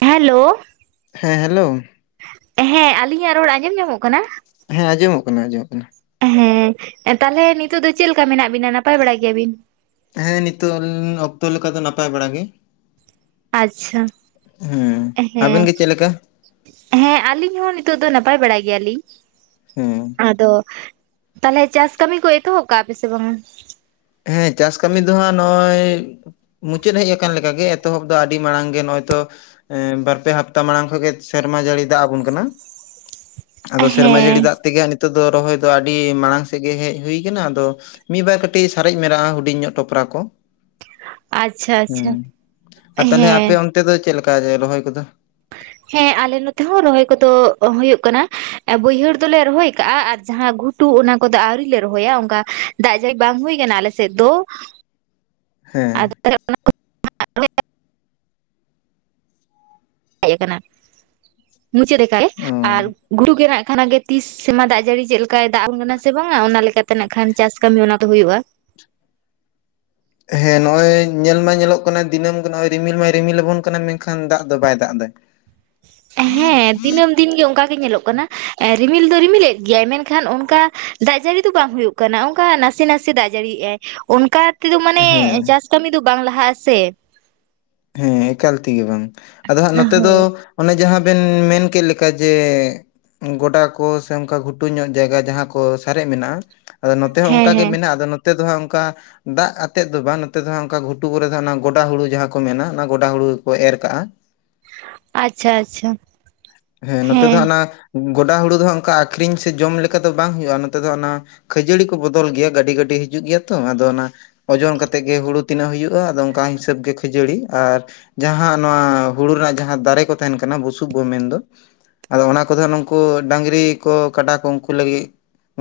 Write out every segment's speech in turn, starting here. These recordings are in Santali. ᱦᱮᱞᱳ᱾ ᱦᱮᱸ ᱦᱮᱞᱳ᱾ ᱦᱮᱸ ᱟᱹᱞᱤᱧᱟᱜ ᱨᱚᱲ ᱟᱸᱡᱚᱢ ᱧᱟᱢᱚᱜ ᱠᱟᱱᱟ? ᱦᱮᱸ ᱟᱸᱡᱚᱢᱚᱜ ᱠᱟᱱᱟ᱾ ᱦᱮᱸ ᱛᱟᱦᱚᱞᱮ ᱱᱤᱛᱚᱜ ᱫᱚ ᱪᱮᱫ ᱢᱮᱱᱟᱜ ᱵᱤᱱᱟ ᱱᱟᱯᱟᱭ ᱜᱮᱭᱟᱵᱤᱱ᱾ ᱦᱮᱸ ᱱᱤᱛᱚᱜ ᱚᱠᱛᱚ ᱞᱮᱠᱟ ᱫᱚ ᱱᱟᱯᱟᱭ ᱵᱟᱲᱟ ᱜᱮ᱾ ᱟᱪᱪᱷᱟ ᱦᱮᱸ ᱟᱵᱮᱱ ᱦᱮᱸ, ᱜᱮ ᱪᱮᱫ ᱞᱮᱠᱟ ᱦᱮᱸ ᱟᱹᱞᱤᱧ ᱦᱚᱸ ᱱᱤᱛᱚᱜ ᱫᱚ ᱱᱟᱯᱟᱭ ᱵᱟᱲᱟ ᱜᱮᱭᱟᱞᱤᱧ ᱦᱮᱸ ᱟᱫᱚ -ᱼ ᱛᱟᱦᱚᱞᱮ ᱪᱟᱥ ᱠᱟᱹᱢᱤ ᱠᱚ ᱮᱛᱚᱦᱚᱵ ᱠᱟᱜᱼᱟ ᱯᱮ ᱥᱮ ᱵᱟᱝᱟ? ᱦᱮᱸ ᱪᱟᱥ ᱠᱟᱹᱢᱤ ᱫᱚᱦᱟᱸᱜ ᱱᱚᱜᱼᱚᱭ ᱢᱩᱪᱟᱹᱫ ᱦᱮᱡ ᱟᱠᱟᱱ ᱞᱮᱠᱟᱜᱮ ᱮᱛᱚᱦᱚᱵ ᱫᱚ ᱟᱹᱰᱤ ᱢᱟᱲᱟᱝ ᱜᱮ ᱱᱚᱜᱼᱚᱭ ᱛᱚ ᱵᱟᱨ ᱯᱮ ᱦᱟᱯᱛᱟ ᱢᱟᱲᱟᱝ ᱠᱷᱚᱱ ᱜᱮ ᱥᱮᱨᱢᱟ ᱡᱟᱹᱲᱤ ᱫᱟᱜ ᱟᱵᱚᱱ ᱠᱟᱱᱟ, [unintelligible] ᱟᱫᱚ ᱥᱮᱨᱢᱟ ᱡᱟᱹᱲᱤ ᱦᱮᱸ ᱫᱟᱜ ᱛᱮ ᱜᱮ ᱱᱤᱛ ᱱᱤᱛᱚᱜ ᱫᱚ ᱨᱚᱦᱚᱭ ᱫᱚ ᱟᱹᱰᱤ ᱢᱟᱲᱟᱝ ᱥᱮᱫ ᱜᱮ ᱦᱮᱡ ᱦᱩᱭ ᱠᱟᱱᱟ ᱟᱫᱚ ᱢᱤᱜ ᱵᱟᱨ ᱠᱟᱹᱴᱤᱡ ᱥᱟᱨᱮᱡ ᱢᱮᱱᱟᱜᱼᱟ ᱦᱩᱰᱤᱧ ᱧᱚᱜ ᱴᱚᱯᱨᱟ ᱠᱚ ᱟᱪᱪᱷᱟ ᱟᱪᱪᱷᱟ ᱦᱩᱸ ᱛᱟᱦᱚᱞᱮ ᱟᱯᱮ ᱦᱮᱸ ᱚᱱ ᱛᱮ ᱫᱚ ᱪᱮᱫ ᱞᱮᱠᱟᱮ ᱨᱚᱦᱚᱭ ᱠᱚᱫᱚ? ᱦᱮᱸ ᱟᱞᱮ ᱱᱚᱛᱮ ᱦᱚᱸ ᱨᱚᱦᱚᱭ ᱠᱚ ᱫᱚ ᱦᱩᱭᱳᱜ ᱠᱟᱱᱟ ᱵᱟᱹᱭᱦᱟᱹᱲ ᱫᱚᱞᱮ ᱨᱚᱦᱚᱭ ᱠᱟᱜᱼᱟ ᱟᱨ ᱡᱟᱦᱟᱸ ᱜᱷᱩᱴᱩ ᱴᱩ ᱚᱱᱟ ᱠᱚᱫᱚ ᱟᱹᱣᱨᱤ ᱞᱮ ᱨᱚᱦᱚᱭᱟ ᱚᱝᱠᱟ ᱫᱟᱜ ᱡᱟᱹᱲ ᱵᱟᱝ ᱦᱩᱭ ᱟᱠᱟᱱᱟ ᱟᱞᱮ ᱥᱮᱫ ᱫᱚ, ᱦᱮᱸ, ᱟᱫᱚ ᱦᱮᱡ ᱟᱠᱟᱱᱟ ᱢᱩᱪᱟᱹᱫ ᱞᱮᱠᱟ ᱜᱮ ᱚ ᱟᱨ ᱜᱷᱩᱴᱩ ᱜᱮᱱᱟᱜ ᱠᱷᱟᱱ ᱜᱮ ᱛᱤᱥ ᱥᱮᱢᱟ ᱫᱟᱜ ᱡᱟᱹᱲᱤ ᱪᱮᱫ ᱞᱮᱠᱟᱭ ᱫᱟᱜ ᱟᱵᱚᱱ ᱠᱟᱱᱟ ᱥᱮ ᱵᱟᱝᱟ ᱚᱱᱟ ᱞᱮᱠᱟ ᱛᱮᱱᱟᱜ ᱠᱷᱟᱱ ᱪᱟᱥ ᱠᱟᱹᱢᱤ ᱚᱱᱟ ᱫᱚ ᱦᱩᱭᱩᱜᱼᱟ᱾ ᱦᱮᱸ ᱱᱚᱜ ᱚᱭ ᱧᱮᱞ ᱢᱟ ᱧᱮᱞᱚᱜ ᱠᱟᱱᱟ ᱫᱤᱱᱟᱹᱢ ᱜᱮ ᱱᱚᱜ ᱚᱭ ᱨᱤᱢᱤᱞ ᱢᱟᱭ ᱨᱤᱢᱤᱞ ᱟᱵᱚᱱ ᱠᱟᱱᱟ ᱢᱮᱱᱠᱷᱟᱱ ᱫᱟᱜ ᱫᱚ ᱵᱟᱭ ᱫᱟᱜ ᱮᱫᱟᱭ, ᱦᱮᱸ ᱫᱤᱱᱟᱹᱢ ᱫᱤᱱ ᱜᱮ ᱚᱱᱠᱟ ᱜᱮ ᱧᱮᱞᱚᱜ ᱠᱟᱱᱟ ᱨᱤᱢᱤᱞ ᱫᱚᱭ ᱨᱤᱢᱤᱞᱮᱫ ᱜᱮᱭᱟᱭ ᱢᱮᱱᱠᱷᱟᱱ ᱚᱱᱠᱟ ᱫᱟᱜ ᱡᱟᱹᱲᱤ ᱫᱚ ᱵᱟᱝ ᱦᱩᱭᱩᱜ ᱠᱟᱱᱟ ᱚᱱᱠᱟ ᱱᱟᱥᱮ ᱱᱟᱥᱮ ᱫᱟᱜ ᱡᱟᱹᱲᱤᱭᱮᱟᱭ ᱚᱱᱠᱟ ᱛᱮᱫᱚ ᱢᱟᱱᱮ ᱦᱮᱸ ᱪᱟᱥ ᱠᱟᱹᱢᱤ ᱫᱚ ᱵᱟᱝ ᱞᱟᱦᱟᱜ ᱟᱥᱮ, ᱦᱮᱸ ᱮᱠᱟᱞ ᱛᱮᱜᱮ ᱵᱟᱝ ᱟᱫᱚ ᱦᱟᱸᱜ ᱱᱚᱛᱮ ᱫᱚ ᱦᱳᱭ ᱚᱱᱮ ᱡᱟᱦᱟᱸ ᱵᱮᱱ ᱢᱮᱱ ᱠᱮᱫ ᱞᱮᱠᱟ ᱡᱮ ᱜᱚᱰᱟ ᱠᱚ ᱥᱮ ᱚᱱᱠᱟ ᱜᱷᱩᱴᱩ ᱧᱚᱜ ᱡᱟᱭᱜᱟ ᱡᱟᱦᱟᱸ ᱠᱚ ᱥᱟᱨᱮᱡ ᱢᱮᱱᱟᱜᱼᱟ, ᱟᱫᱚ ᱱᱚᱛᱮ ᱦᱚ ᱦᱮᱸ ᱚᱱᱠᱟ ᱜᱮ ᱦᱮᱸ ᱢᱮᱱᱟᱜᱼᱟ ᱟᱫᱚ ᱱᱚᱛ ᱛᱮ ᱫᱚ ᱦᱟᱸᱜ ᱚᱱᱠᱟ ᱫᱟᱜ ᱟᱛᱮᱫ ᱫᱚ ᱵᱟᱝ ᱱᱚᱛᱮ ᱫᱚ ᱦᱟᱜ ᱚᱱᱠᱟ ᱜᱷᱩᱴᱩ ᱠᱚᱨᱮ ᱛᱟᱦᱮᱱᱟ ᱜᱚᱰᱟ ᱦᱩᱲᱩ ᱡᱟᱦᱟᱸ ᱠᱚ ᱢᱮᱱᱟ ᱚᱱᱟ ᱜᱚᱰᱟ ᱦᱩᱲᱩ ᱜᱮᱠᱚ ᱮᱨ ᱠᱟᱜᱼᱟ᱾ ᱟᱪᱪᱷᱟ ᱟᱪᱪᱷᱟ᱾ ᱦᱮᱸ ᱱᱚᱛᱮ ᱫᱚᱦᱟ ᱚᱱᱟ ᱜᱚᱰᱟ ᱦᱩᱲᱩ ᱫᱚ ᱦᱟᱜ ᱚᱱᱠᱟ ᱟᱠᱷᱨᱤᱧ ᱥᱮ ᱡᱚᱢ ᱞᱮᱠᱟ ᱫᱚ ᱵᱟᱝ ᱦᱩᱭᱩᱜᱼᱟ ᱱᱚᱛᱮ ᱫᱚ ᱚᱱᱟ ᱠᱷᱟᱹᱡᱟᱹᱲᱤ ᱠᱚ ᱵᱚᱫᱚᱞ ᱜᱮᱭᱟ ᱜᱟᱹᱰᱤ ᱜᱟᱹᱰᱤ ᱦᱤᱡᱩᱜ ᱜᱮᱭᱟ ᱛᱚ ᱟᱫᱚ ᱚᱱᱟ ᱚᱡᱚᱱ ᱠᱟᱛᱮᱫ ᱜᱮ ᱦᱩᱲᱩ ᱛᱤᱱᱟᱹᱜ ᱦᱩᱭᱩᱜᱼᱟ ᱟᱫᱚ ᱚᱱᱠᱟ ᱦᱤᱥᱟᱹᱵ ᱜᱮ ᱠᱷᱟᱹᱡᱟᱹᱲᱤ ᱟᱨ ᱡᱟᱦᱟᱸ ᱦᱟ ᱱᱚᱣᱟ ᱦᱩᱲᱩ ᱨᱮᱱᱟᱜ ᱡᱟᱦᱟᱸ ᱫᱟᱨᱮ ᱠᱚ ᱛᱟᱦᱮᱱ ᱠᱟᱱᱟ ᱵᱩᱥᱩᱵ ᱵᱚ ᱢᱮᱱᱫᱚ, ᱟᱫᱚ ᱚᱱᱟ ᱠᱚᱫᱚ ᱱᱩᱝᱠᱩ ᱰᱟᱝᱨᱤ ᱠᱚ ᱠᱟᱰᱟ ᱠᱚ ᱩᱱᱠᱩ ᱞᱟᱹᱜᱤᱫ